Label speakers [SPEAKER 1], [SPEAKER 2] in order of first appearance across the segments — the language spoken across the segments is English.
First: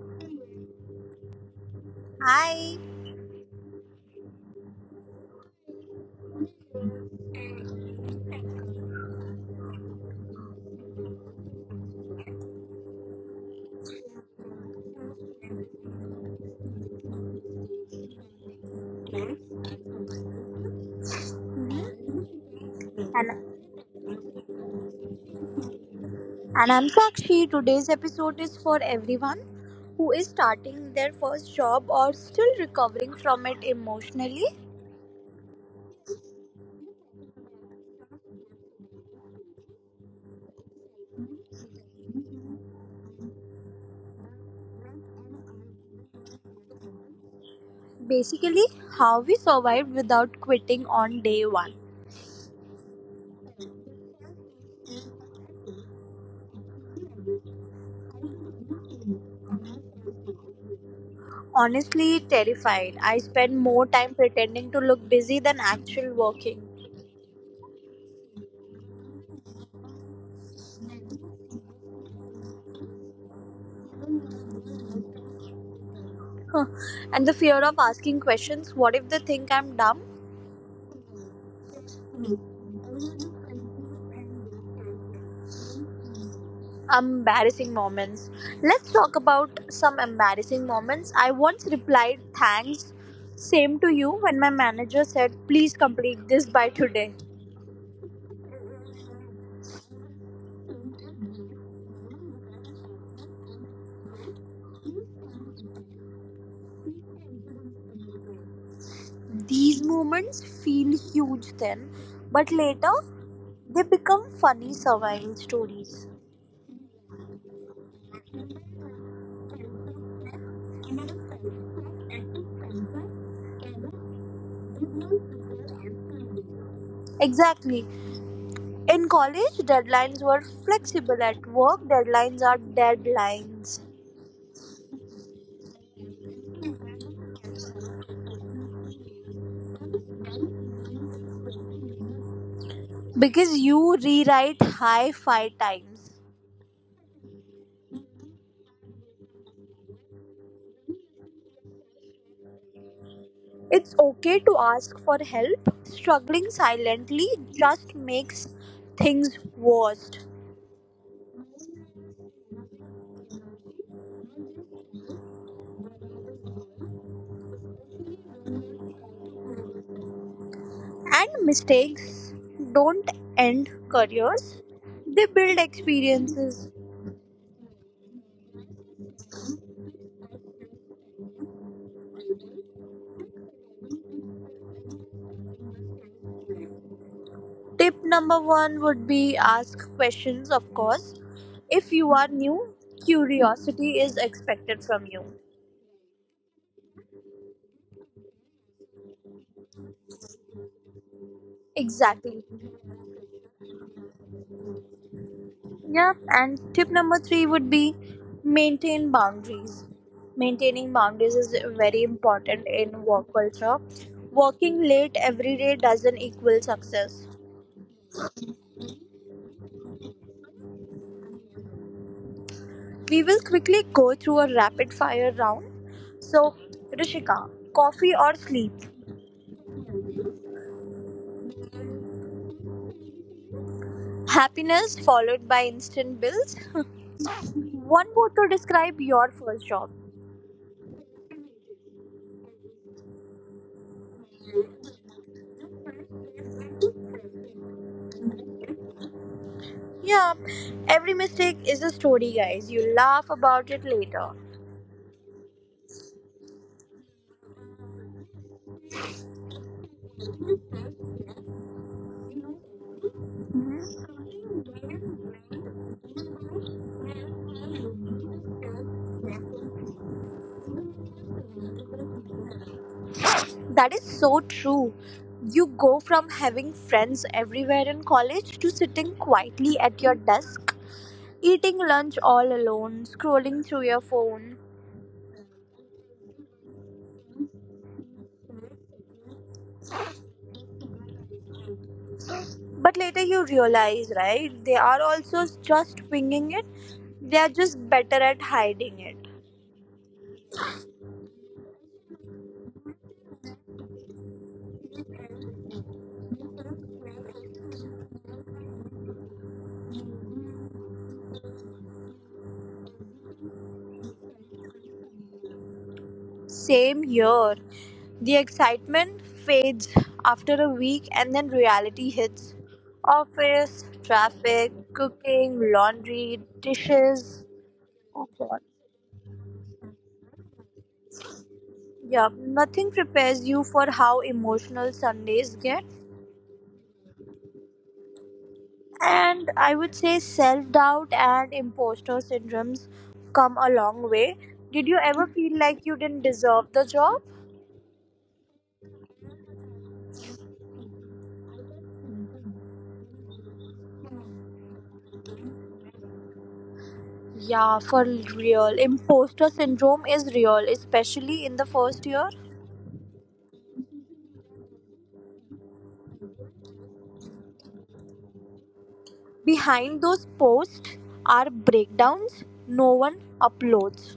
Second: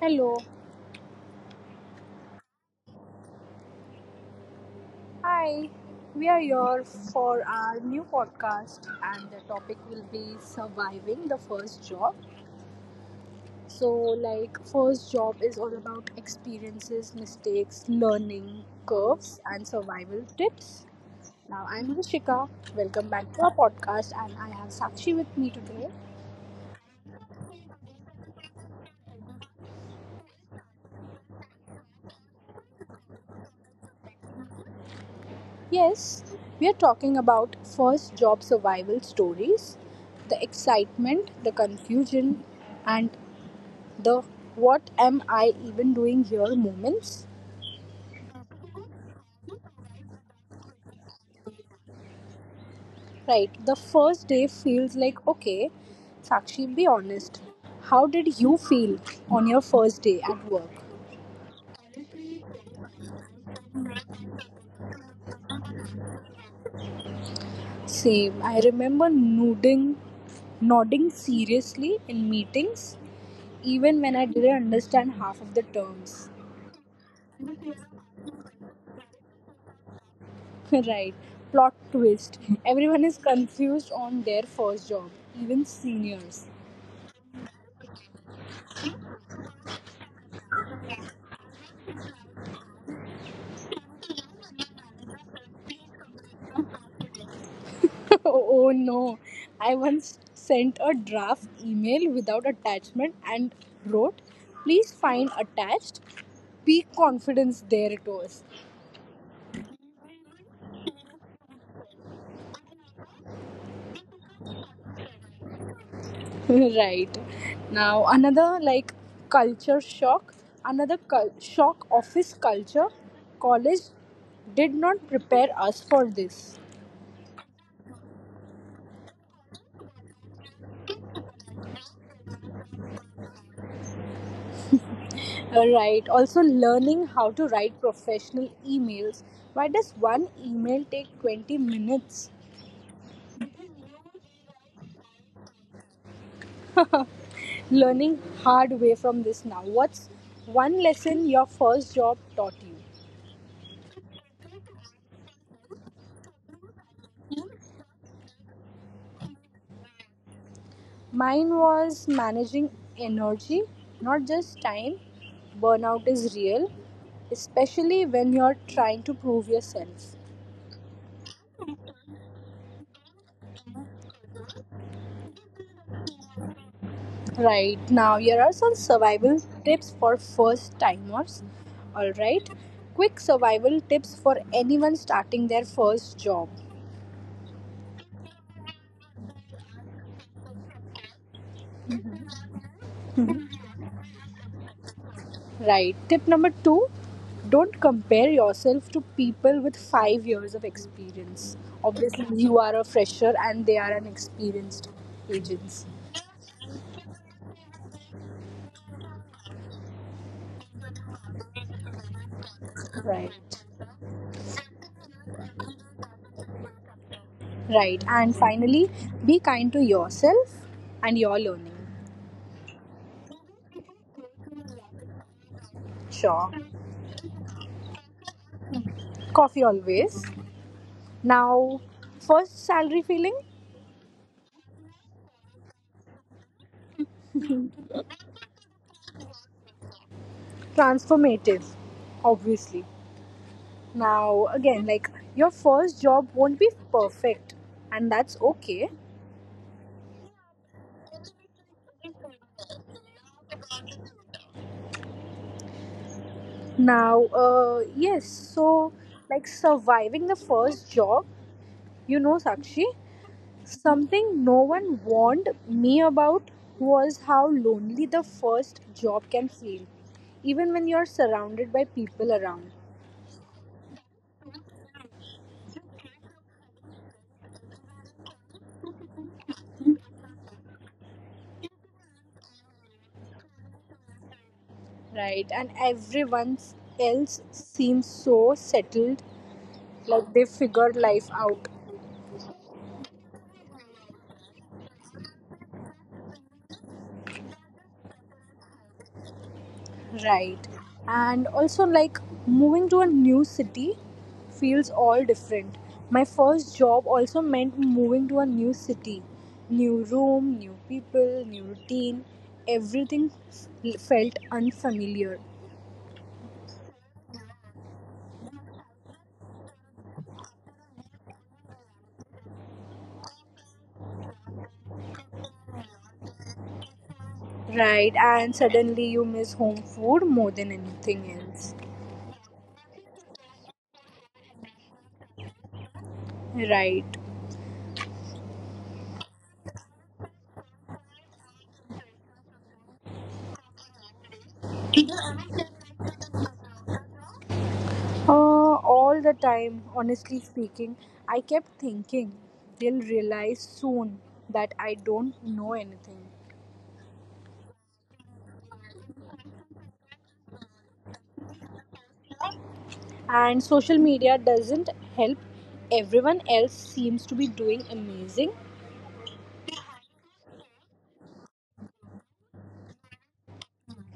[SPEAKER 1] Hello.
[SPEAKER 2] Hi,
[SPEAKER 1] Hi. We are here for our new podcast and the topic will be surviving the first job. So like first job is all about experiences, mistakes, learning, curves and survival tips. Now I'm Rishika. Welcome back to
[SPEAKER 2] and,
[SPEAKER 1] our podcast and I have Sakshi with me today.
[SPEAKER 2] and I'm Sakshi. Today's episode is for everyone who is starting their first job or still recovering from it emotionally.
[SPEAKER 1] Yes, we are talking about first job survival stories, the excitement, the confusion and The what am I even doing here moments.
[SPEAKER 2] Basically, how we survived without quitting on day one.
[SPEAKER 1] Right. The first day feels like, okay, Sakshi, be honest. How did you feel on your first day at work?
[SPEAKER 2] Honestly, terrified. I spent more time pretending to look busy than actual working.
[SPEAKER 1] Same. I remember nodding seriously in meetings, even when I didn't understand half of the terms.
[SPEAKER 2] And the fear of asking questions, what if they think I'm dumb?
[SPEAKER 1] right. Plot twist. Everyone is confused on their first job, even seniors.
[SPEAKER 2] Embarrassing moments. Let's talk about some embarrassing moments. I once replied, Thanks, same to you, when my manager said, Please complete this by today.
[SPEAKER 1] oh no. I once sent a draft email without attachment and wrote, please find attached. Peak confidence, there it was.
[SPEAKER 2] These moments feel huge then, but later they become funny survival stories.
[SPEAKER 1] right. Now, another like culture shock, another shock office culture. College did not prepare us for this.
[SPEAKER 2] Exactly. In college, deadlines were flexible. At work, deadlines are deadlines.
[SPEAKER 1] Right. Also, learning how to write professional emails. Why does one email take 20 minutes?
[SPEAKER 2] Because you rewrite high five times.
[SPEAKER 1] Learning hard way from this. Now what's one lesson your first job taught you?
[SPEAKER 2] It's okay to ask for help. Struggling silently just makes things worse.
[SPEAKER 1] Mine was managing energy, not just time. Burnout is real, especially when you're trying to prove yourself.
[SPEAKER 2] And mistakes don't end careers, they build experiences.
[SPEAKER 1] Right. Now here are some survival tips for first timers. All right, quick survival tips for anyone starting their first job.
[SPEAKER 2] Tip number one would be ask questions, of course. If you are new, curiosity is expected from you.
[SPEAKER 1] Right. Tip number two, don't compare yourself to people with 5 years of experience. Obviously,
[SPEAKER 2] Exactly.
[SPEAKER 1] you are a fresher and they are an experienced agents.
[SPEAKER 2] Yep, and tip number three would be maintain boundaries. Maintaining boundaries is very important in work
[SPEAKER 1] Right.
[SPEAKER 2] culture. Working late every day doesn't equal success.
[SPEAKER 1] Right. And finally, be kind to yourself and your learning.
[SPEAKER 2] We will quickly go through a rapid fire round.
[SPEAKER 1] Sure.
[SPEAKER 2] So, Rishika, coffee or sleep?
[SPEAKER 1] Coffee always. Now, first salary feeling?
[SPEAKER 2] Happiness followed by instant bills. One word to describe your first job.
[SPEAKER 1] Transformative, obviously. Now, again, like your first job won't be perfect, and that's okay.
[SPEAKER 2] Yeah, every mistake is a story, guys. You laugh about it later.
[SPEAKER 1] Now, yes, so like surviving the first job, you know, Sakshi, something no one warned me about was how lonely the first job can feel, even when you're surrounded by people around.
[SPEAKER 2] That is so true. You go from having friends everywhere in college to sitting quietly at your desk, eating lunch all alone, scrolling through your phone.
[SPEAKER 1] Right? And everyone else seems so settled, like they figured life out.
[SPEAKER 2] But later you realize, right? They are also just winging it. They are just better at hiding it.
[SPEAKER 1] Right. And also, like, moving to a new city feels all different. My first job also meant moving to a new city. New room, new people, new routine. Everything felt unfamiliar.
[SPEAKER 2] Same here. The excitement fades after a week and then reality hits. Office, traffic, cooking, laundry, dishes.
[SPEAKER 1] Right.
[SPEAKER 2] Oh
[SPEAKER 1] And
[SPEAKER 2] God.
[SPEAKER 1] suddenly you miss home food more than anything else.
[SPEAKER 2] Yeah, nothing prepares you for how emotional Sundays get.
[SPEAKER 1] Right.
[SPEAKER 2] And I would say self doubt and imposter syndromes come a long way. Did you ever feel like you didn't deserve the job?
[SPEAKER 1] All the time, honestly speaking, I kept thinking they'll realize soon that I don't know anything.
[SPEAKER 2] Yeah, for real. Imposter syndrome is real, especially in the first year.
[SPEAKER 1] And social media doesn't help. Everyone else seems to be doing amazing.
[SPEAKER 2] Behind those posts are breakdowns no one uploads.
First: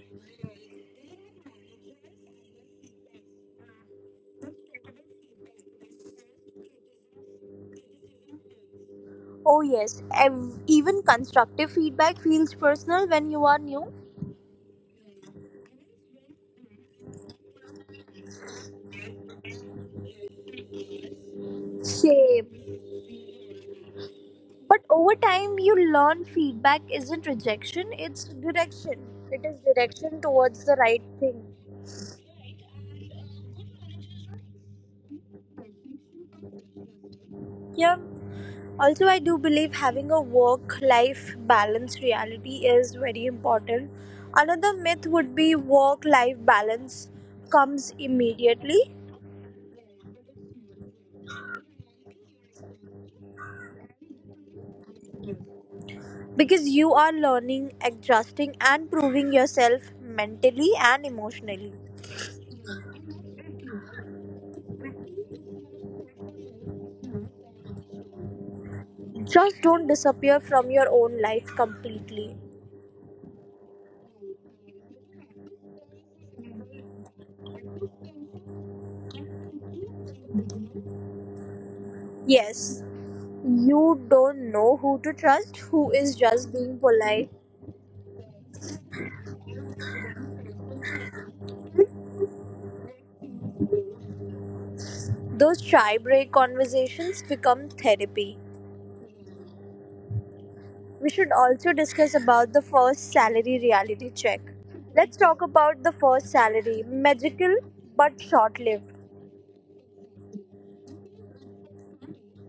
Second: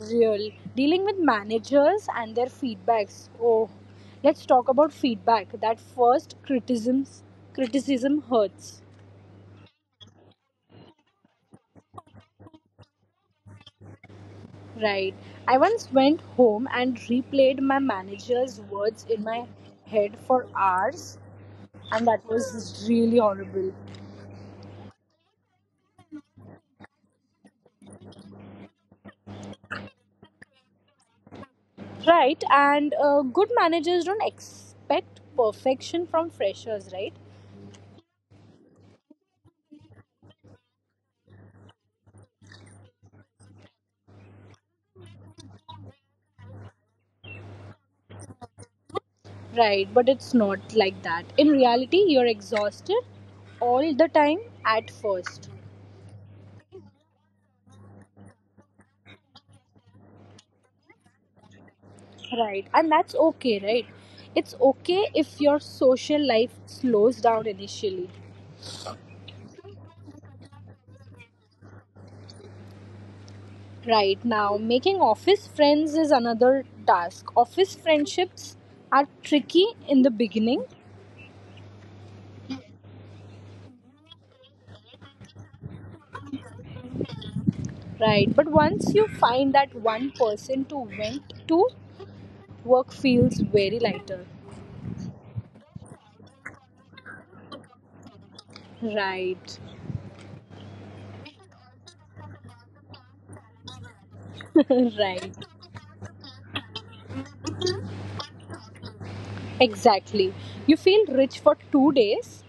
[SPEAKER 1] Real. Dealing with managers and their feedbacks. Oh, let's talk about feedback. That first criticism hurts.
[SPEAKER 2] Oh, yes, even constructive feedback feels personal when you are new.
[SPEAKER 1] Right. I once went home and replayed my manager's words in my head for hours. And that
[SPEAKER 2] Same.
[SPEAKER 1] was really horrible.
[SPEAKER 2] But over time, you learn feedback isn't rejection, it's direction. It is direction towards the right thing.
[SPEAKER 1] Right. And good managers don't expect perfection from freshers, right?
[SPEAKER 2] Yeah. Also, I do believe having a work life balance reality is very important. Another myth would be work life balance comes immediately
[SPEAKER 1] Right, but it's not like that. In reality, you're exhausted all the time at first.
[SPEAKER 2] because you are learning, adjusting, and proving yourself mentally and emotionally.
[SPEAKER 1] Right, and that's okay, right? It's okay if your social life slows down initially.
[SPEAKER 2] Just don't disappear from your own life completely.
[SPEAKER 1] Right now, making office friends is another task. Office friendships are tricky in the beginning,
[SPEAKER 2] Yes, you don't know who to trust, who is just being polite.
[SPEAKER 1] right? But once you find that one person to vent to, work feels very lighter.
[SPEAKER 2] Those shy break conversations become therapy.
[SPEAKER 1] Right,
[SPEAKER 2] We should also discuss about the first salary reality check. Let's
[SPEAKER 1] right.
[SPEAKER 2] talk about the first salary, magical but short-lived.
[SPEAKER 1] Exactly. You feel rich for 2 days,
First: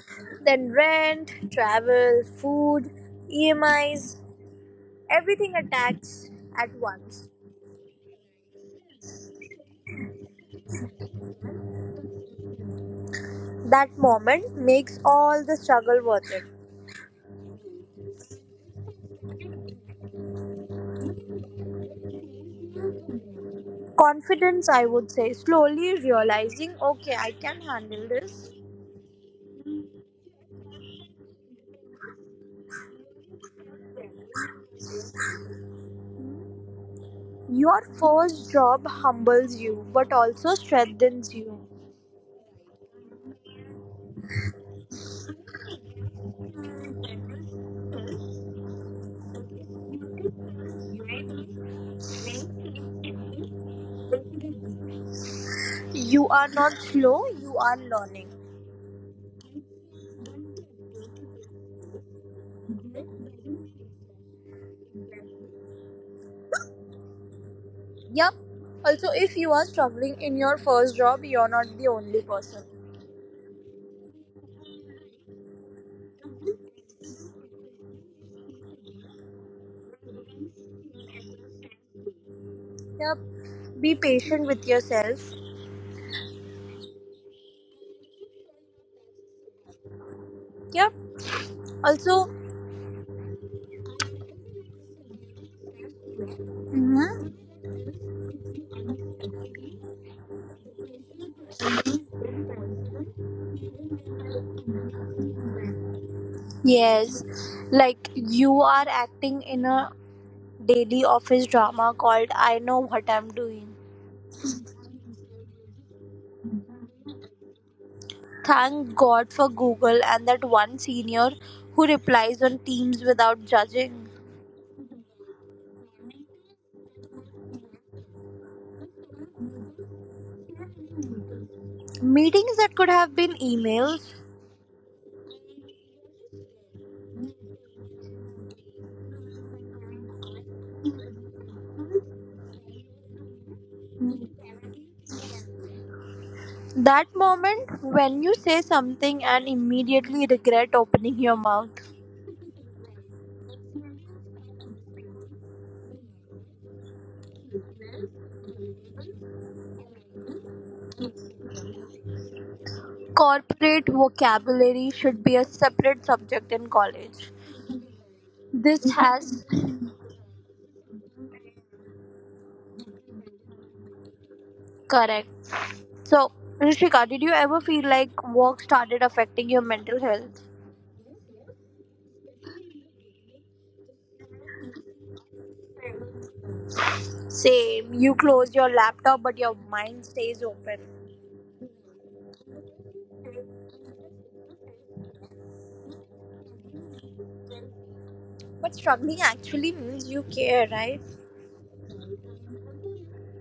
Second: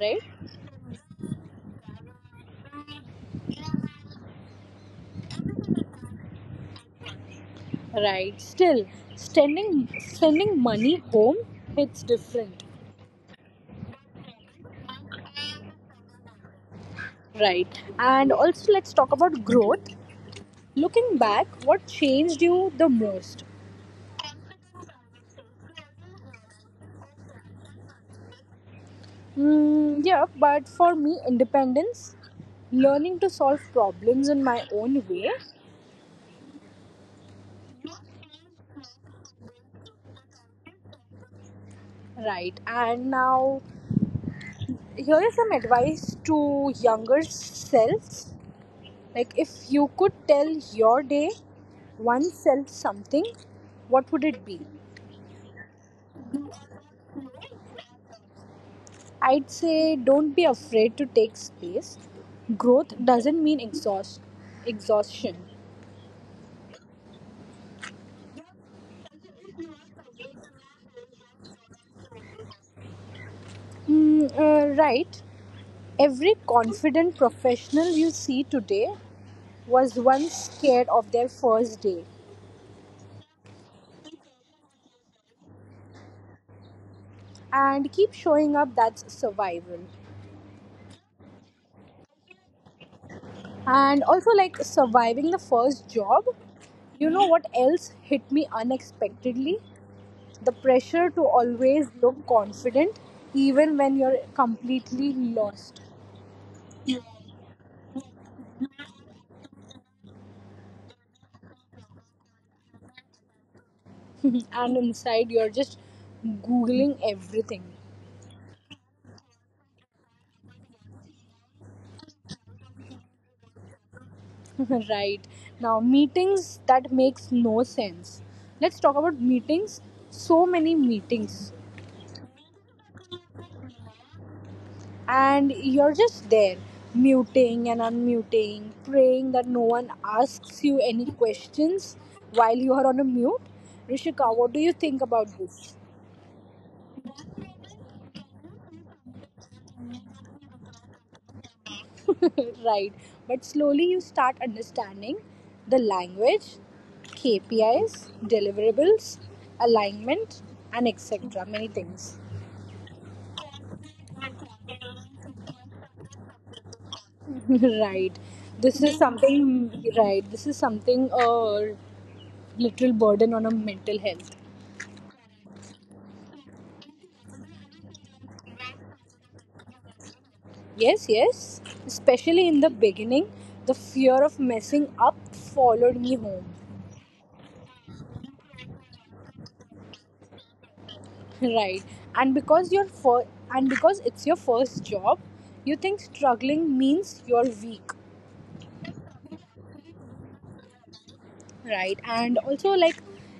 [SPEAKER 1] right?
[SPEAKER 2] Then rent, travel, food, EMIs, everything attacks at once.
[SPEAKER 1] Right. Still, sending money home hits different,
[SPEAKER 2] That moment makes all the struggle worth it.
[SPEAKER 1] right? And also, let's talk about growth. Looking back, what changed you the most?
[SPEAKER 2] Confidence, I would say, slowly realizing okay I can handle this.
[SPEAKER 1] Mm, yeah, but for me, independence, learning to solve problems in my own way.
[SPEAKER 2] Your first job humbles you but also strengthens you.
[SPEAKER 1] Right? And now, here is some advice to younger selves. Like, if you could tell your day oneself something, what would it be?
[SPEAKER 2] You are not slow, you are learning.
[SPEAKER 1] I'd say don't be afraid to take space. Growth doesn't mean exhaustion.
[SPEAKER 2] Yep, also if you are struggling in your first job, you're not the only person.
[SPEAKER 1] Right. Every confident professional you see today was once scared of their first day.
[SPEAKER 2] Yep. Be patient with yourself.
[SPEAKER 1] And keep showing up, that's survival.
[SPEAKER 2] Yep. Also,
[SPEAKER 1] And also, like surviving the first job, you know
[SPEAKER 2] Mhm.
[SPEAKER 1] what else hit me unexpectedly? The pressure to always look confident, even when you're completely lost.
[SPEAKER 2] Yes, like you are acting in a daily office drama called I Know What I'm Doing.
[SPEAKER 1] And inside you're just googling everything.
[SPEAKER 2] Thank God for Google and that one senior who replies on Teams without judging.
[SPEAKER 1] right. Now, meetings that makes no sense. Let's talk about meetings. So many meetings,
[SPEAKER 2] Meetings that could have been
[SPEAKER 1] and you're just there muting and unmuting, praying that no one asks
[SPEAKER 2] emails.
[SPEAKER 1] you any questions while you are on a mute. Rishika, what do you think about this?
[SPEAKER 2] That moment when you say something and immediately regret opening your mouth.
[SPEAKER 1] right. But slowly you start understanding the language, KPIs, deliverables, alignment, and etc, many things.
[SPEAKER 2] Corporate vocabulary should be a separate subject in college.
[SPEAKER 1] right. this
[SPEAKER 2] This
[SPEAKER 1] is something
[SPEAKER 2] has
[SPEAKER 1] Right, this is something a literal burden on a mental health.
[SPEAKER 2] Correct. So, Rishika, did you ever feel like work started affecting your mental health?
[SPEAKER 1] Yes, yes, especially in the beginning, the fear of messing up followed me home.
[SPEAKER 2] Same. You close your laptop, but your mind stays open.
[SPEAKER 1] right. And because you're first, and because it's your first job, you think struggling means you're weak.
[SPEAKER 2] But struggling actually means you care, right?
[SPEAKER 1] Right. And also, like,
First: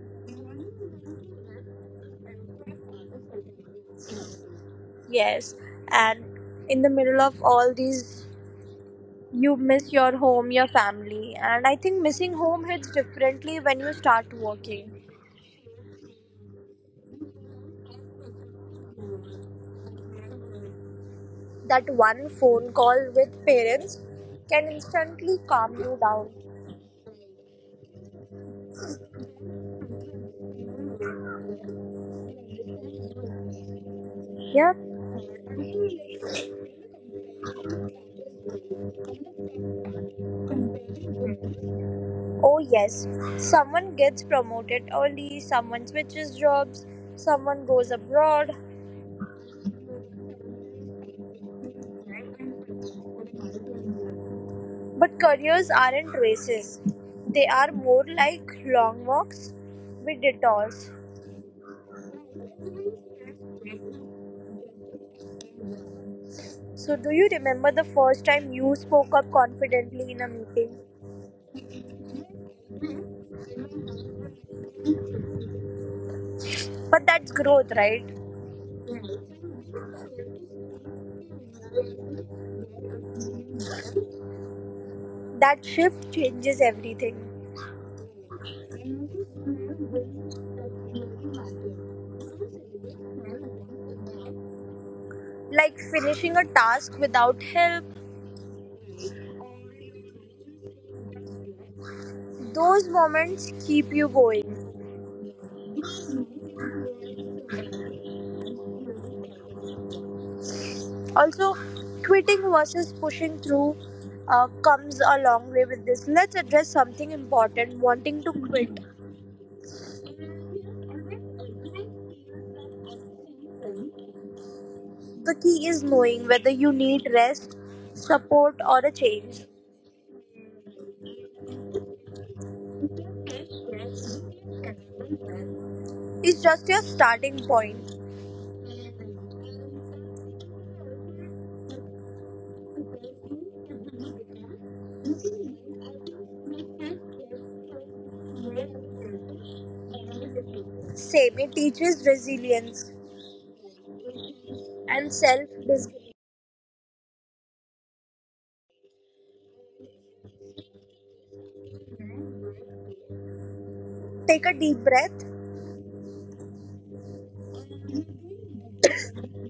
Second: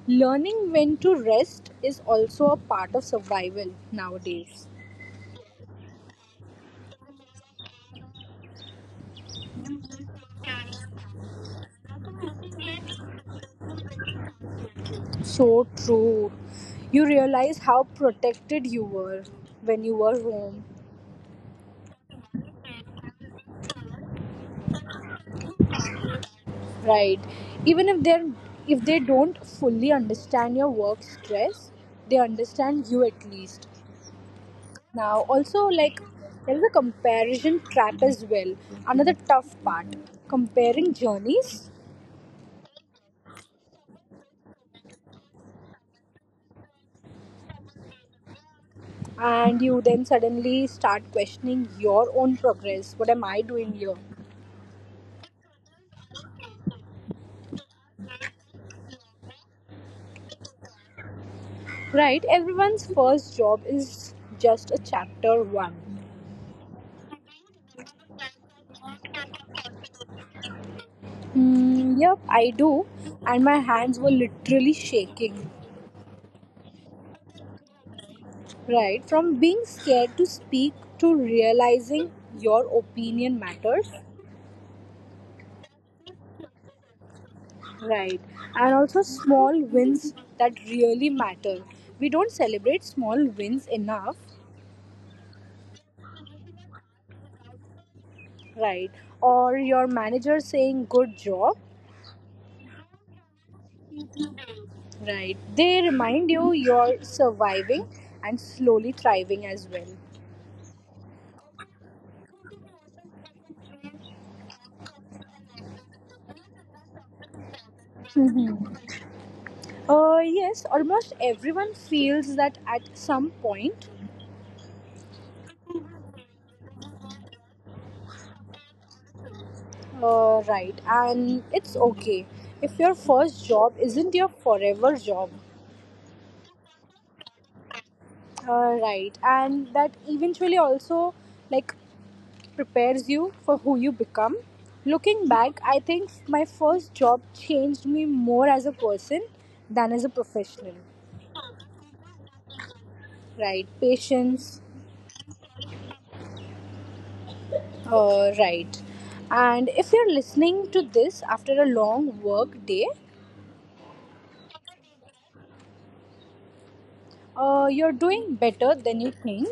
[SPEAKER 1] learning when to rest is also a part of survival nowadays.
[SPEAKER 2] Yes. And in the middle of all these, you miss your home, your family, and I think missing home hits differently when you start working.
[SPEAKER 1] So true. You realize how protected you were when you were home.
[SPEAKER 2] That one phone call with parents can instantly calm you down.
[SPEAKER 1] Right, even if they don't fully understand your work stress, they understand you at least.
[SPEAKER 2] Yeah.
[SPEAKER 1] Now also, like, there is a comparison trap as well. Another tough part, comparing journeys.
[SPEAKER 2] Oh yes, someone gets promoted early, someone switches jobs, someone goes abroad.
[SPEAKER 1] And you then suddenly start questioning your own progress. What am I doing here?
[SPEAKER 2] But careers aren't races, they are more like long walks with detours.
[SPEAKER 1] Right, everyone's first job is just a chapter one.
[SPEAKER 2] So, do you remember the first time you spoke up confidently in a meeting?
[SPEAKER 1] Hmm. Yep, I do. And my hands were literally shaking.
[SPEAKER 2] But that's growth, right?
[SPEAKER 1] Right, from being scared to speak to realizing your opinion matters.
[SPEAKER 2] That shift changes everything.
[SPEAKER 1] Right, and also small wins that really matter. We don't celebrate small wins enough.
[SPEAKER 2] Like finishing a task without help,
[SPEAKER 1] Right, or your manager saying good job.
[SPEAKER 2] those moments keep you going.
[SPEAKER 1] Right. They remind you you're surviving and slowly thriving as well.
[SPEAKER 2] Also, quitting versus pushing through comes a long way with this. Let's address something important, wanting to
[SPEAKER 1] Mhm.
[SPEAKER 2] quit.
[SPEAKER 1] Yes, almost everyone feels that at some point.
[SPEAKER 2] The key is knowing whether you need rest, support, or a change.
[SPEAKER 1] Right? And it's okay if your first job isn't your forever job.
[SPEAKER 2] It's just your starting point.
[SPEAKER 1] Right? And that eventually also, like, prepares you for who you become. Looking back, I think my first job changed me more as a person than as a professional,
[SPEAKER 2] Same, it teaches resilience
[SPEAKER 1] right? Patience.
[SPEAKER 2] and self discipline.
[SPEAKER 1] Right. And if you're listening to this after a long work day,
[SPEAKER 2] Take a deep breath,
[SPEAKER 1] you're doing better than you think.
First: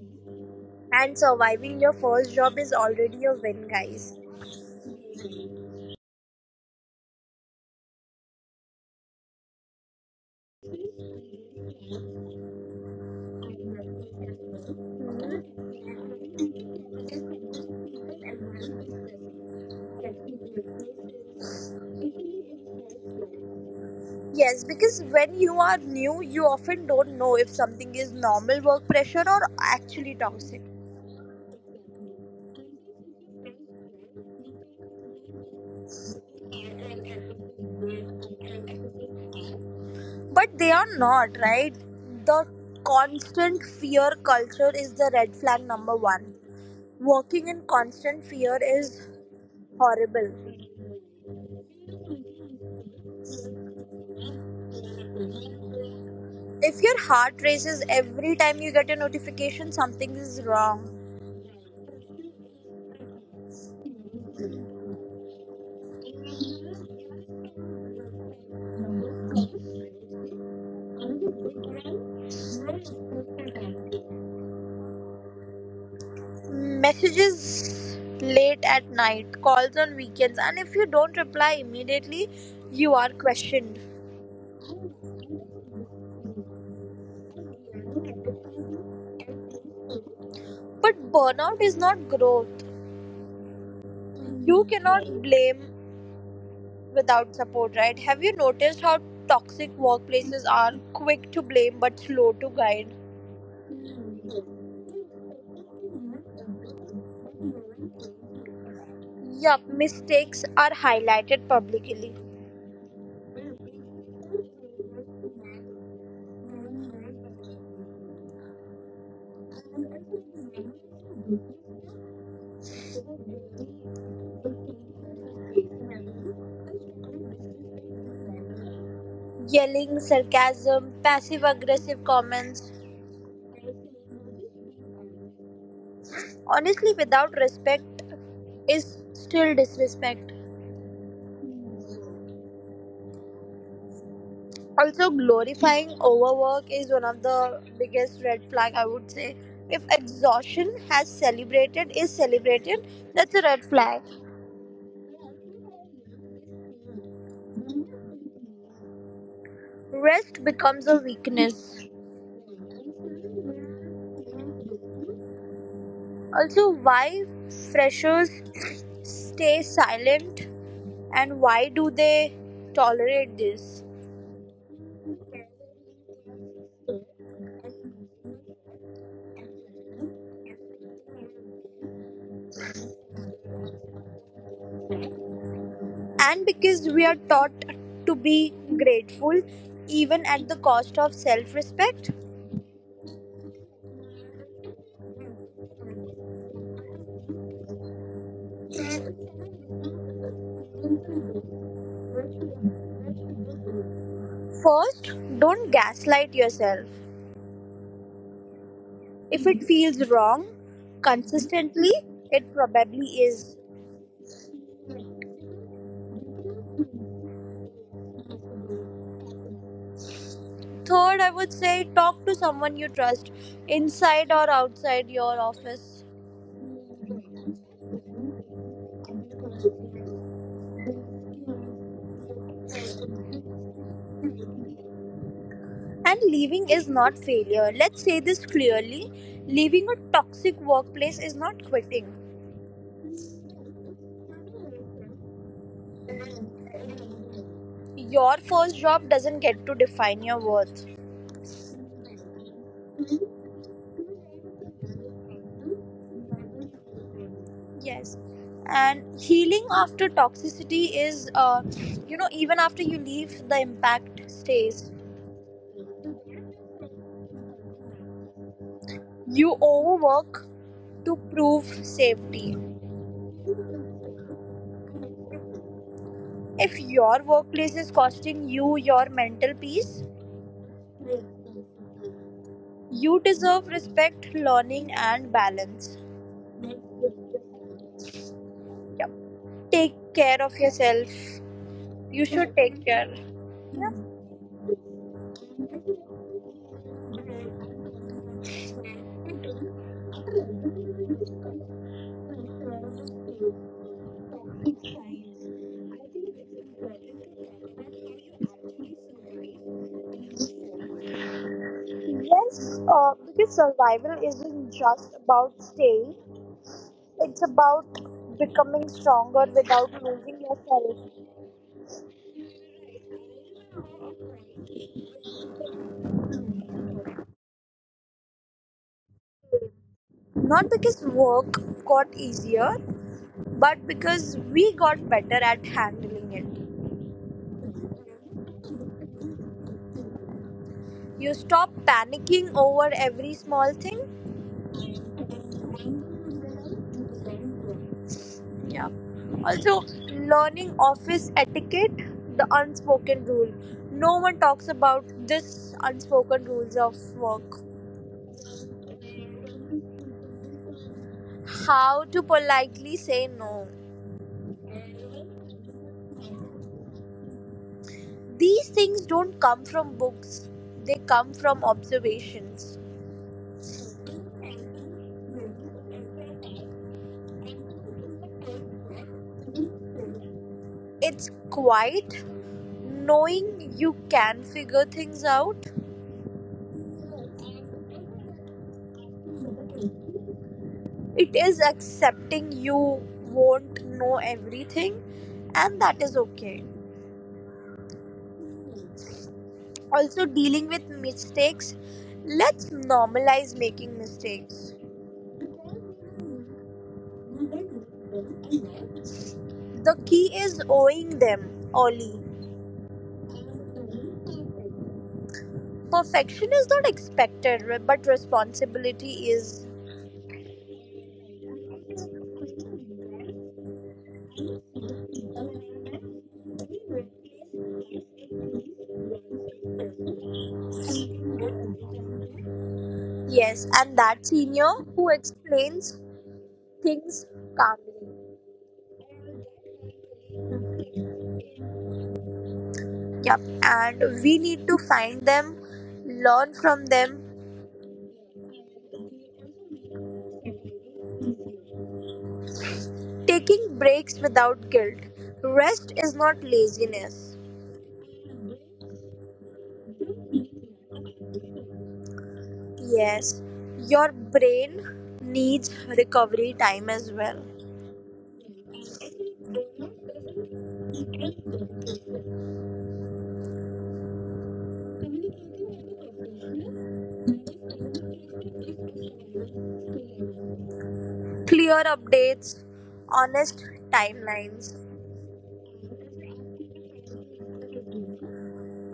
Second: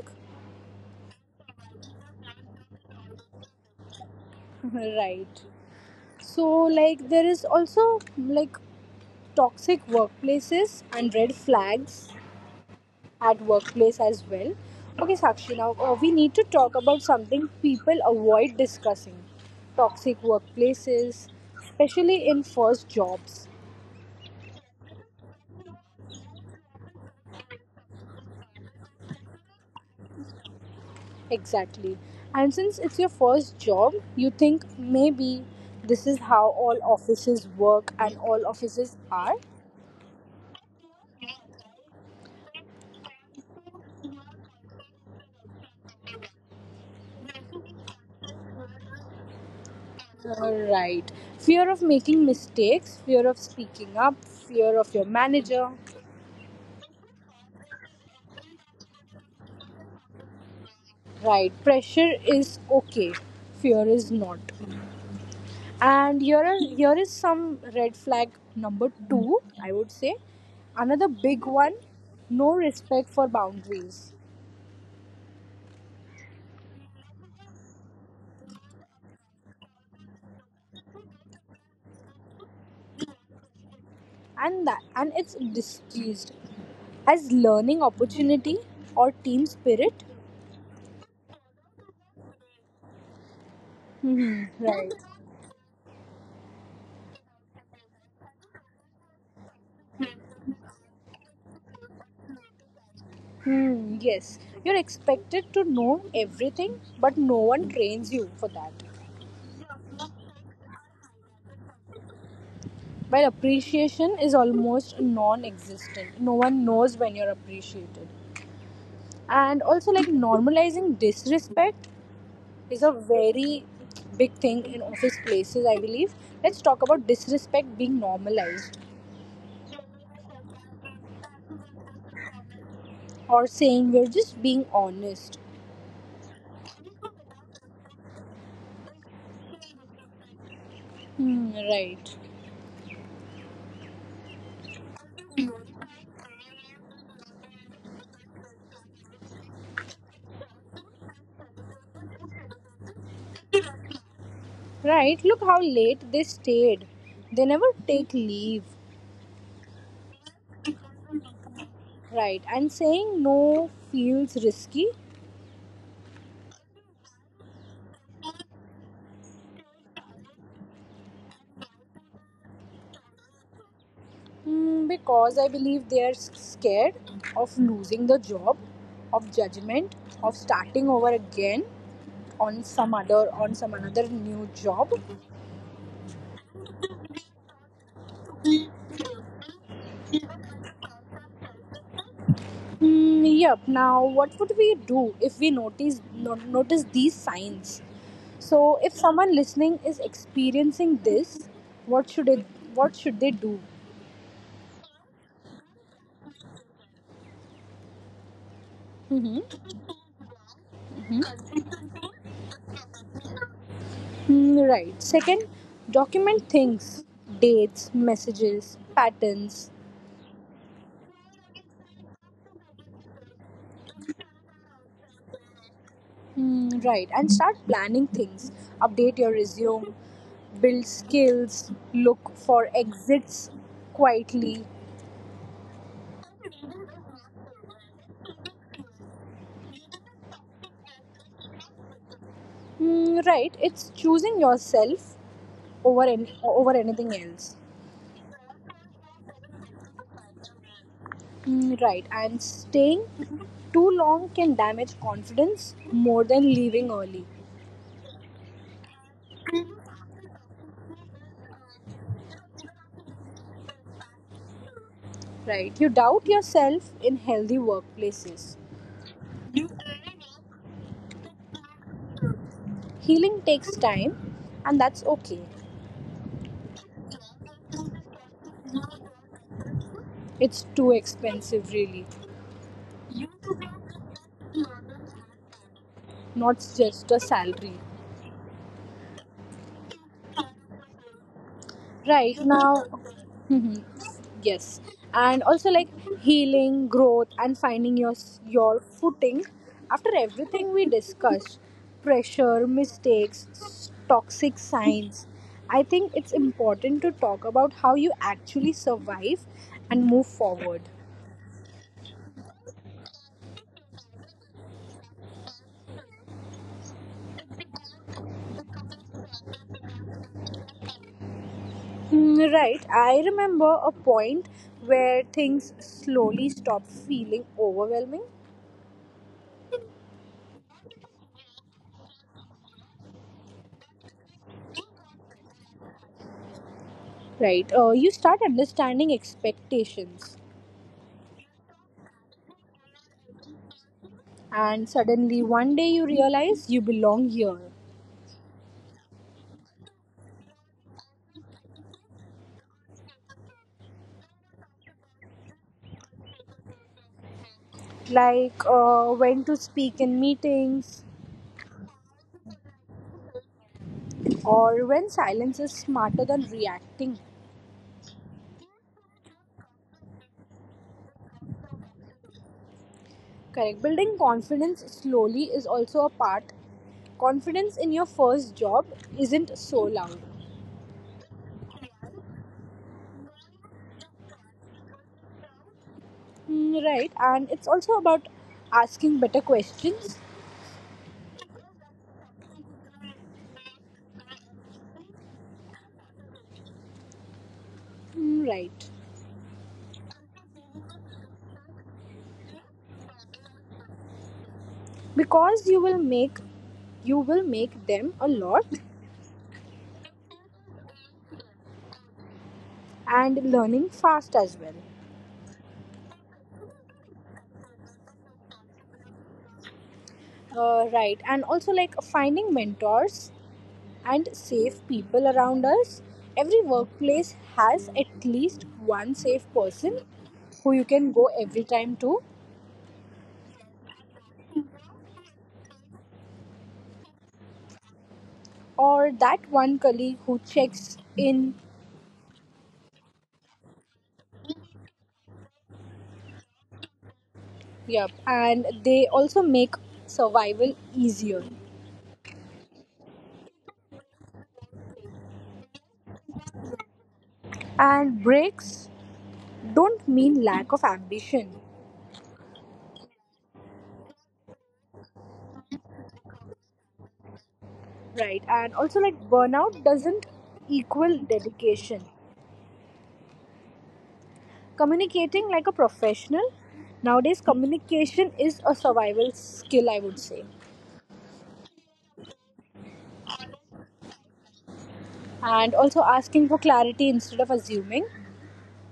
[SPEAKER 2] and surviving your first job is already a win, guys.
[SPEAKER 1] right. So, like, there is also like toxic workplaces and red flags at workplace as well. Okay, Sakshi, now we need to talk about something people avoid discussing, toxic workplaces, especially in first jobs.
[SPEAKER 2] Yes, because when you are new, you often don't know if something is normal work pressure or actually toxic.
[SPEAKER 1] Exactly. And since it's your first job, you think maybe this is how all offices work and all offices are.
[SPEAKER 2] But they are not, right? The constant fear culture is the red flag number one. Working in constant fear is horrible.
[SPEAKER 1] Right. Fear of making mistakes, fear of speaking up, fear of your manager.
[SPEAKER 2] If your heart races every time you get a notification, something is wrong.
[SPEAKER 1] Right. Pressure is okay. Fear is not. And here is some red flag number 2, I would say. Another big one, no respect for boundaries.
[SPEAKER 2] Messages late at night, calls on weekends, and if you don't reply immediately, you are questioned.
[SPEAKER 1] And it's diseased. As learning opportunity or team spirit.
[SPEAKER 2] But burnout is not growth.
[SPEAKER 1] Hmm.
[SPEAKER 2] You
[SPEAKER 1] Right.
[SPEAKER 2] cannot blame without support, right? Have you noticed how toxic workplaces are quick to blame but slow to guide?
[SPEAKER 1] Hmm, yes, you're expected to know everything, but no one trains you for that.
[SPEAKER 2] Yup, mistakes are highlighted publicly.
[SPEAKER 1] While appreciation is almost non-existent, no one knows when you're appreciated. And also, like, normalizing disrespect is a very big thing in office places, I believe. Let's talk about disrespect being normalized.
[SPEAKER 2] Yelling, sarcasm, passive aggressive comments,
[SPEAKER 1] Or saying we're just being honest.
[SPEAKER 2] honestly, without respect, is still disrespect.
[SPEAKER 1] Hmm, right.
[SPEAKER 2] Also, glorifying overwork is one of the biggest red flag, I would say. If exhaustion has celebrated is celebrated, that's a red flag.
[SPEAKER 1] Right, look how late they stayed. They never take leave.
[SPEAKER 2] Rest becomes a weakness.
[SPEAKER 1] Right, and saying no feels risky.
[SPEAKER 2] Also, why freshers stay silent, and why do they tolerate this?
[SPEAKER 1] Because I believe they are scared of losing the job, of judgment, of starting over again on some other on some another new job.
[SPEAKER 2] And because we are taught to be grateful even at the cost of self respect.
[SPEAKER 1] Mm, yep. Now, what would we do if we notice these signs? So, if someone listening is experiencing this, what should it what should they do?
[SPEAKER 2] First, don't gaslight yourself. If
[SPEAKER 1] Mm-hmm.
[SPEAKER 2] it feels wrong
[SPEAKER 1] Mm-hmm.
[SPEAKER 2] consistently, it probably is.
[SPEAKER 1] Hmm, right. Second, document things: dates, messages, patterns.
[SPEAKER 2] Third, I would say talk to someone you trust, inside or outside your office.
[SPEAKER 1] Hmm, right. And start planning things. Update your resume, build skills, look for exits quietly.
[SPEAKER 2] And leaving is not failure. Let's say this clearly. Leaving a toxic workplace is not quitting.
[SPEAKER 1] Hmm, right. It's choosing yourself over anything else.
[SPEAKER 2] Your first job doesn't get to define your worth.
[SPEAKER 1] Hmm, right. And staying too long can damage confidence more than leaving early.
[SPEAKER 2] Yes. And healing after toxicity is, even after you leave, the impact stays.
[SPEAKER 1] Right. You doubt yourself in healthy workplaces.
[SPEAKER 2] You overwork to prove safety.
[SPEAKER 1] Healing takes time, and that's okay.
[SPEAKER 2] If your workplace is costing you your mental peace,
[SPEAKER 1] It's too expensive, really.
[SPEAKER 2] you deserve respect, learning, and balance.
[SPEAKER 1] Not just a salary.
[SPEAKER 2] Yep. Take care of yourself. You
[SPEAKER 1] Right
[SPEAKER 2] should take
[SPEAKER 1] now,
[SPEAKER 2] care.
[SPEAKER 1] mhm. Yes. And also, like, healing, growth, and finding your footing after everything we discussed: pressure, mistakes,
[SPEAKER 2] Yep.
[SPEAKER 1] toxic signs. I think it's important to talk about how you actually survive and move forward.
[SPEAKER 2] Yes, because survival isn't just about staying, it's about becoming stronger without losing yourself.
[SPEAKER 1] Mm. Right. I remember a point where things slowly stop feeling overwhelming.
[SPEAKER 2] Not because work got easier, but because we got better at handling it.
[SPEAKER 1] Right. You start understanding expectations,
[SPEAKER 2] You stop panicking over every small thing.
[SPEAKER 1] and suddenly one day you realize you belong here.
[SPEAKER 2] Yeah. Also, learning office etiquette, the unspoken rule. No one talks about this unspoken rules of work.
[SPEAKER 1] Like, when to speak in meetings,
[SPEAKER 2] How to politely say no.
[SPEAKER 1] or when silence is smarter than reacting.
[SPEAKER 2] These things don't come from books. They come from observations.
[SPEAKER 1] Correct. Building confidence slowly is also a part. Confidence in your first job isn't so loud.
[SPEAKER 2] It's quite knowing you can figure things out.
[SPEAKER 1] Mm, right, and it's also about asking better questions.
[SPEAKER 2] It is accepting you won't know everything, and that is okay.
[SPEAKER 1] Mm, right,
[SPEAKER 2] Also, dealing with mistakes. Let's normalize making mistakes.
[SPEAKER 1] because you will make them a lot
[SPEAKER 2] The key is owing them, Ollie.
[SPEAKER 1] and learning fast as well.
[SPEAKER 2] Perfection is not expected, but responsibility is.
[SPEAKER 1] Right, and also, like, finding mentors and safe people around us. Every workplace has at least one safe person who you can go every time to,
[SPEAKER 2] Yes, and that senior who explains things calmly.
[SPEAKER 1] or that one colleague who checks in.
[SPEAKER 2] Yep, and we need to find them, learn from them.
[SPEAKER 1] Yep, and they also make survival easier.
[SPEAKER 2] Taking breaks without guilt. Rest is not laziness.
[SPEAKER 1] And breaks don't mean lack of ambition.
[SPEAKER 2] Yes, your brain needs recovery time as well.
[SPEAKER 1] Right. And also, like, burnout doesn't equal dedication. Communicating like a professional. Nowadays communication is a survival skill, I would say.
[SPEAKER 2] Clear updates, honest timelines.
[SPEAKER 1] And also asking for clarity instead of assuming.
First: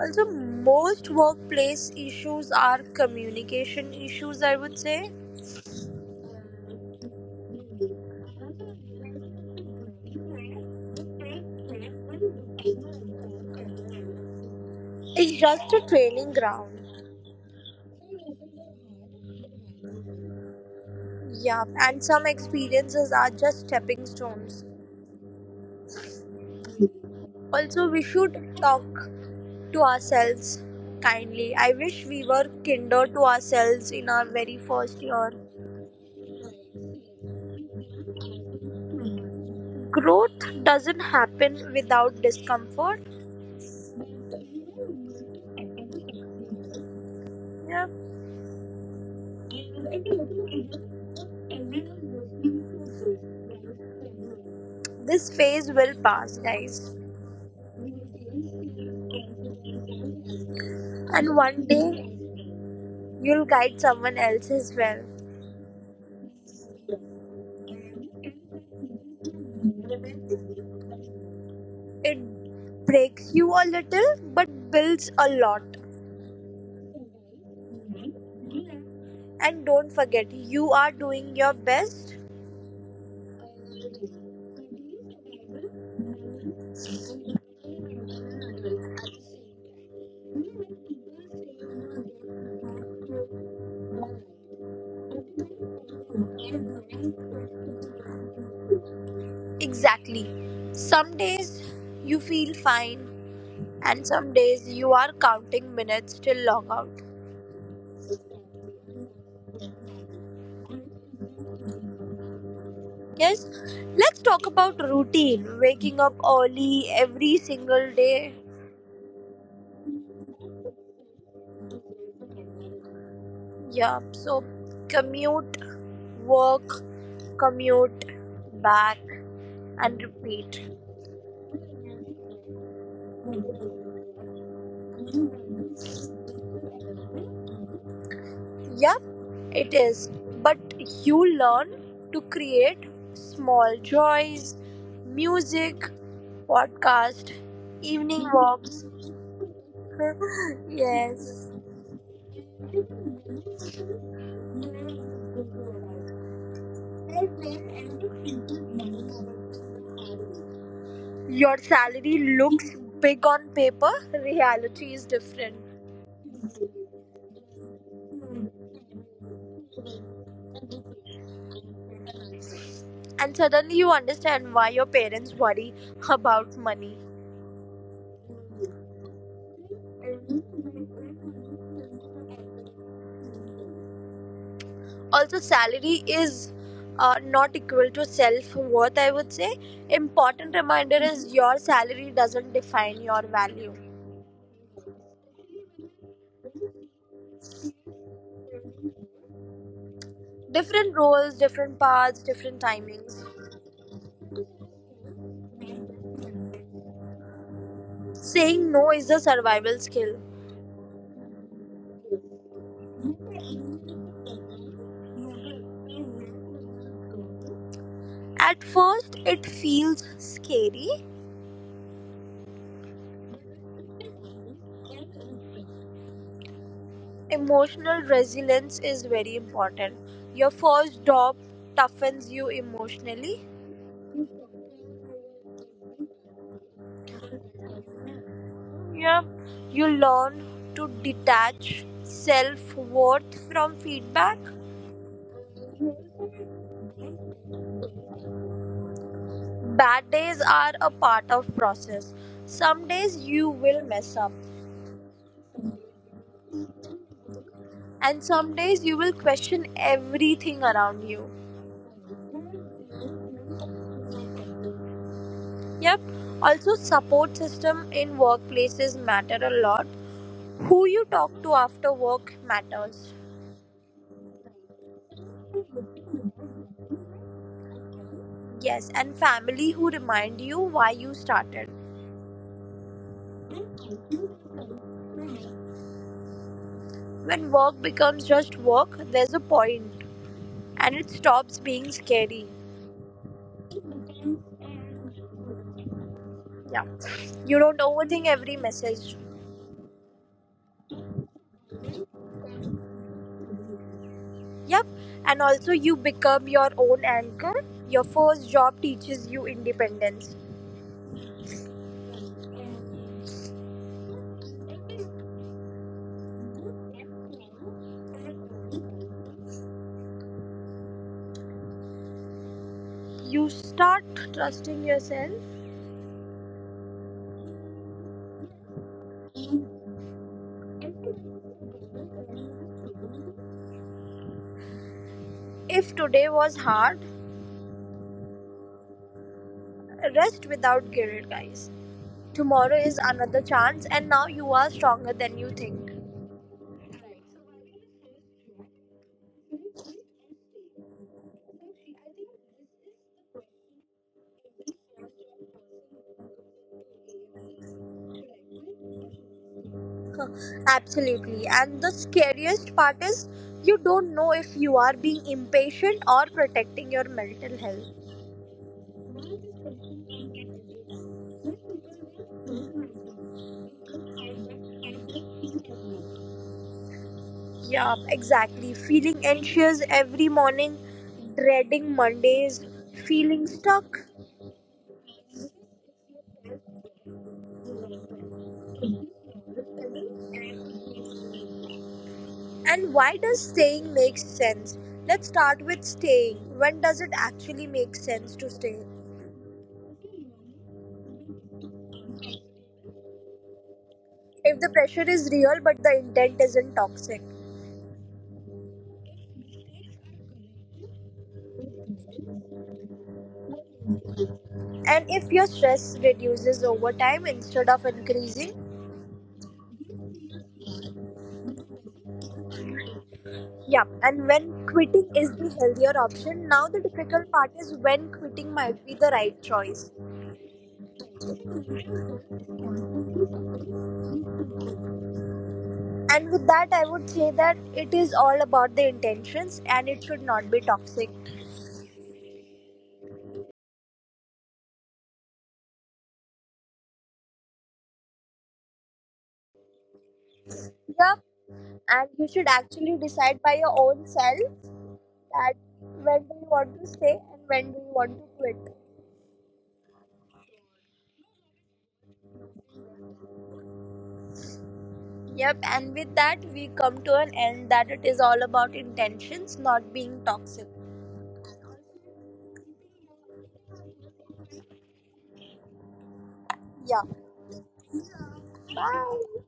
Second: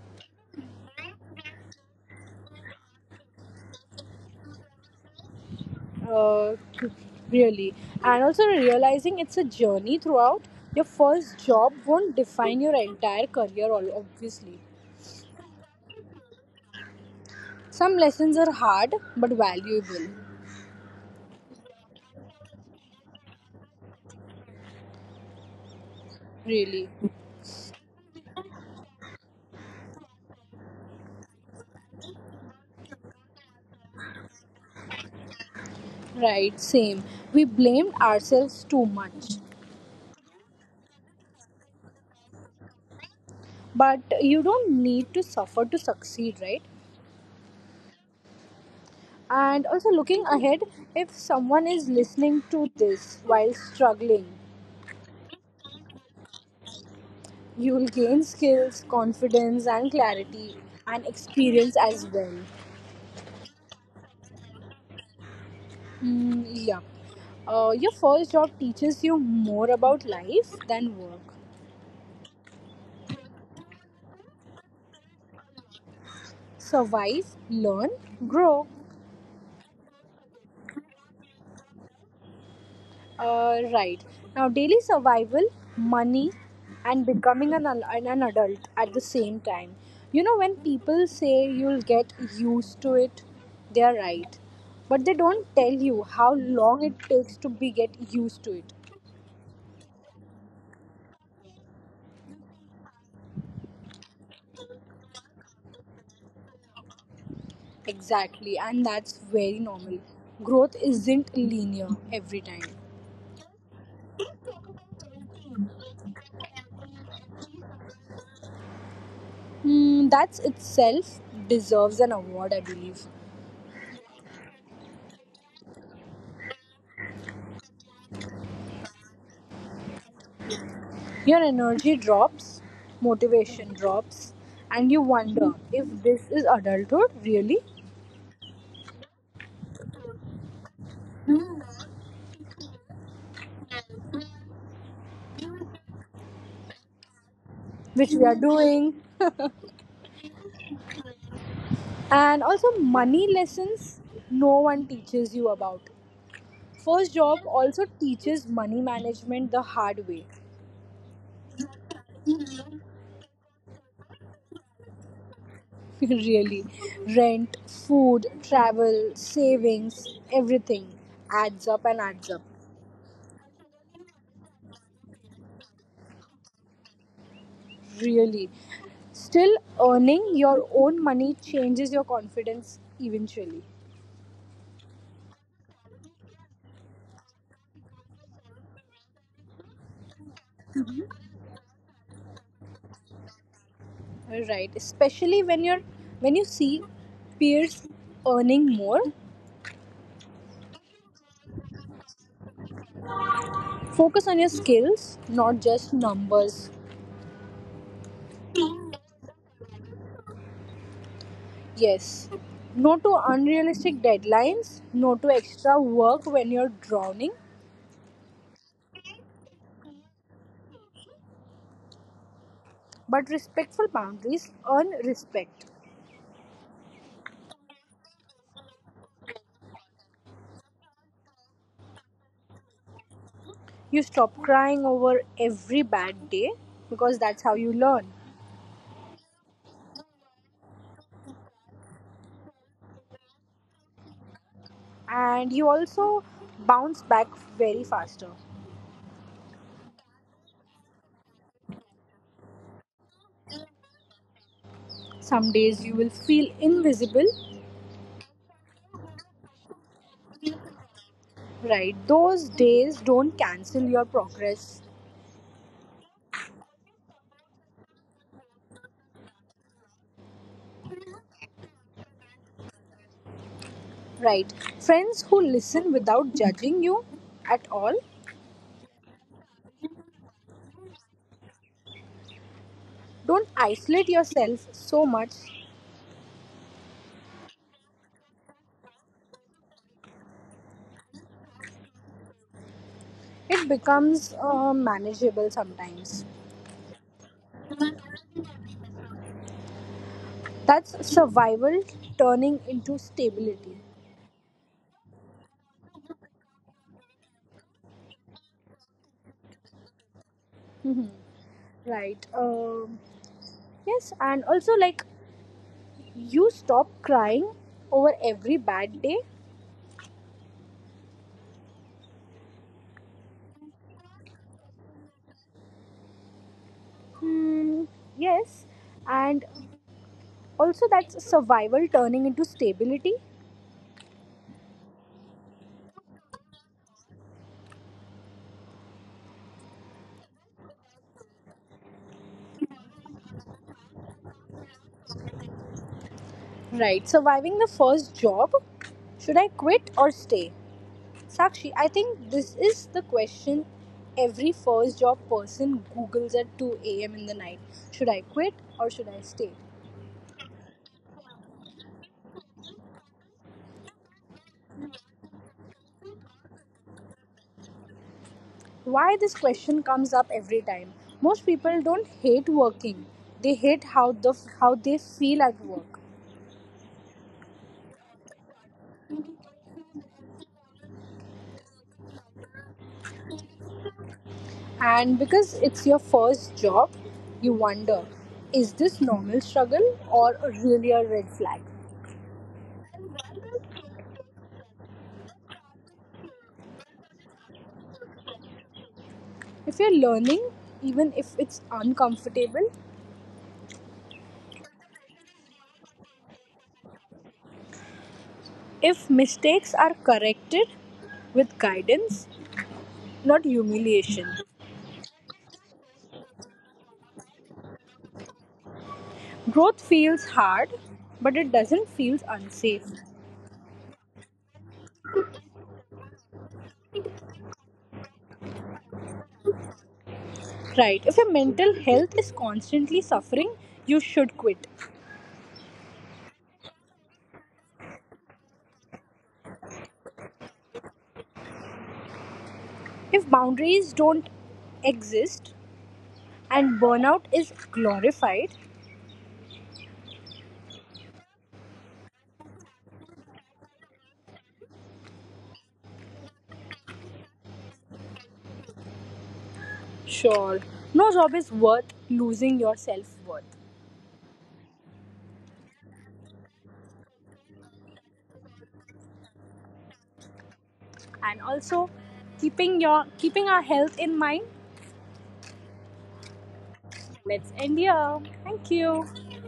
[SPEAKER 2] Also, most workplace issues are communication issues, I would say.
[SPEAKER 1] uh, Really. And also realizing it's a journey throughout. Your first job won't define your entire career, obviously.
[SPEAKER 2] It's just a training ground.
[SPEAKER 1] Some lessons are hard but valuable,
[SPEAKER 2] Yeah, and some experiences are just stepping stones.
[SPEAKER 1] really.
[SPEAKER 2] Also, we should talk to ourselves kindly. I wish we were kinder to ourselves in our very first year.
[SPEAKER 1] Right, same. We blamed ourselves too much.
[SPEAKER 2] Growth doesn't happen without discomfort.
[SPEAKER 1] But you don't need to suffer to succeed, right?
[SPEAKER 2] Yeah.
[SPEAKER 1] And also, looking ahead, if someone is listening to this while struggling,
[SPEAKER 2] This phase will pass, guys.
[SPEAKER 1] you will gain skills, confidence, and clarity and
[SPEAKER 2] And one
[SPEAKER 1] experience as
[SPEAKER 2] day
[SPEAKER 1] well.
[SPEAKER 2] you'll guide someone else as well.
[SPEAKER 1] Mm, yeah. Your first job teaches you more about life than work.
[SPEAKER 2] It breaks you a little but builds a lot.
[SPEAKER 1] Survive, learn, grow.
[SPEAKER 2] And don't forget, you are doing your best.
[SPEAKER 1] Right. Now, daily survival, money, and becoming an, al- an adult at the same time. You know, when people say you'll get used to it, they're right. But they don't tell you how long it takes to be get used to it.
[SPEAKER 2] Exactly. Some days you feel fine, and some days you are counting minutes till logout.
[SPEAKER 1] Exactly. And that's very normal. Growth isn't linear every time.
[SPEAKER 2] Yes, let's talk about routine. Waking up early every single day.
[SPEAKER 1] Hmm, that's itself deserves an award, I believe.
[SPEAKER 2] Yeah, so commute, work, commute, back, and repeat.
[SPEAKER 1] Your energy drops, motivation
[SPEAKER 2] Mhm.
[SPEAKER 1] drops, and you wonder if this is adulthood really,
[SPEAKER 2] Yeah, it is, but you learn to create small joys, music, podcast,
[SPEAKER 1] which we
[SPEAKER 2] evening
[SPEAKER 1] are
[SPEAKER 2] walks.
[SPEAKER 1] doing.
[SPEAKER 2] Yes.
[SPEAKER 1] And also, money lessons no one teaches you about. First job also teaches money management the hard way.
[SPEAKER 2] Your salary looks big on paper, reality is different.
[SPEAKER 1] really. Rent, food, travel, savings, everything adds up and adds up.
[SPEAKER 2] And suddenly you understand why your parents worry about money.
[SPEAKER 1] Really. Still, earning your own money changes your confidence eventually.
[SPEAKER 2] Also, salary is, not equal to self worth, I would say. Important reminder is your salary doesn't define your value.
[SPEAKER 1] Right, especially when you see peers earning more,
[SPEAKER 2] Different roles, different paths, different timings.
[SPEAKER 1] focus on your skills, not just numbers.
[SPEAKER 2] Saying no is a survival skill.
[SPEAKER 1] Yes. No to unrealistic deadlines, no to extra work when you're drowning,
[SPEAKER 2] At first it feels scary.
[SPEAKER 1] but respectful boundaries earn respect.
[SPEAKER 2] Emotional resilience is very important. Your first job toughens you emotionally.
[SPEAKER 1] You stop crying over every bad day because that's how you learn.
[SPEAKER 2] Yeah, you learn to detach self worth from feedback.
[SPEAKER 1] And you also bounce back very faster.
[SPEAKER 2] Bad days are a part of process. Some days you will mess up,
[SPEAKER 1] Some days you will feel invisible.
[SPEAKER 2] and some days you will question everything around you.
[SPEAKER 1] Right, those days don't cancel your progress.
[SPEAKER 2] Yep. Also, support system in workplaces matter a lot. Who you talk to after work matters.
[SPEAKER 1] Right, friends who listen without judging you at all,
[SPEAKER 2] Yes, and family who remind you why you started.
[SPEAKER 1] don't isolate yourself so much.
[SPEAKER 2] When work becomes just work, there's a point and it stops being scary.
[SPEAKER 1] It becomes manageable sometimes.
[SPEAKER 2] Yeah. You don't overthink every message.
[SPEAKER 1] That's survival turning into stability.
[SPEAKER 2] Yep, and also you become your own anchor. Your first job teaches you independence.
[SPEAKER 1] Mhm. Right. Yes, and also, like, you stop crying over every bad day.
[SPEAKER 2] You start trusting yourself.
[SPEAKER 1] Hmm. Yes, and also that's survival turning into stability.
[SPEAKER 2] If today was hard, rest without guilt, guys. Tomorrow is another chance, and now you are stronger than you think.
[SPEAKER 1] Right, surviving the first job. Should I quit or stay? Sakshi, I think this is the question every first job person Googles at 2 a.m. in the night. Should I quit or should I stay?
[SPEAKER 2] Huh, absolutely. And the scariest part is you don't know if you are being impatient or protecting your mental health.
[SPEAKER 1] Why this question comes up every time? Most people don't hate working. They hate how they feel at work.
[SPEAKER 2] Yeah, exactly. Feeling anxious every morning, dreading Mondays, feeling stuck.
[SPEAKER 1] And because it's your first job, you wonder, is this normal struggle or really a red flag?
[SPEAKER 2] And why does staying make sense? Let's start with staying. When does it actually make sense to stay?
[SPEAKER 1] If you're learning, even if it's uncomfortable,
[SPEAKER 2] If the pressure is real but the intent isn't toxic.
[SPEAKER 1] if mistakes are corrected with guidance, not humiliation,
[SPEAKER 2] And if your stress reduces over time instead of increasing.
[SPEAKER 1] growth feels hard, but it doesn't feel unsafe.
[SPEAKER 2] Yeah, and when quitting is the healthier option, now the difficult part is when quitting might be the right choice.
[SPEAKER 1] Right. If your mental health is constantly suffering, you should quit.
[SPEAKER 2] And with that, I would say that it is all about the intentions and it should not be toxic.
[SPEAKER 1] If boundaries don't exist and burnout is glorified,
[SPEAKER 2] Yeah, and you should actually decide by your own self that when do you want to stay and when do you want to quit.
[SPEAKER 1] sure, no job is worth losing your self worth.
[SPEAKER 2] Yep, and with that, we come to an end that it is all about intentions, not being toxic.
[SPEAKER 1] And also, keeping our health in mind.
[SPEAKER 2] Yeah,
[SPEAKER 1] Let's end here. Thank you.
[SPEAKER 2] bye.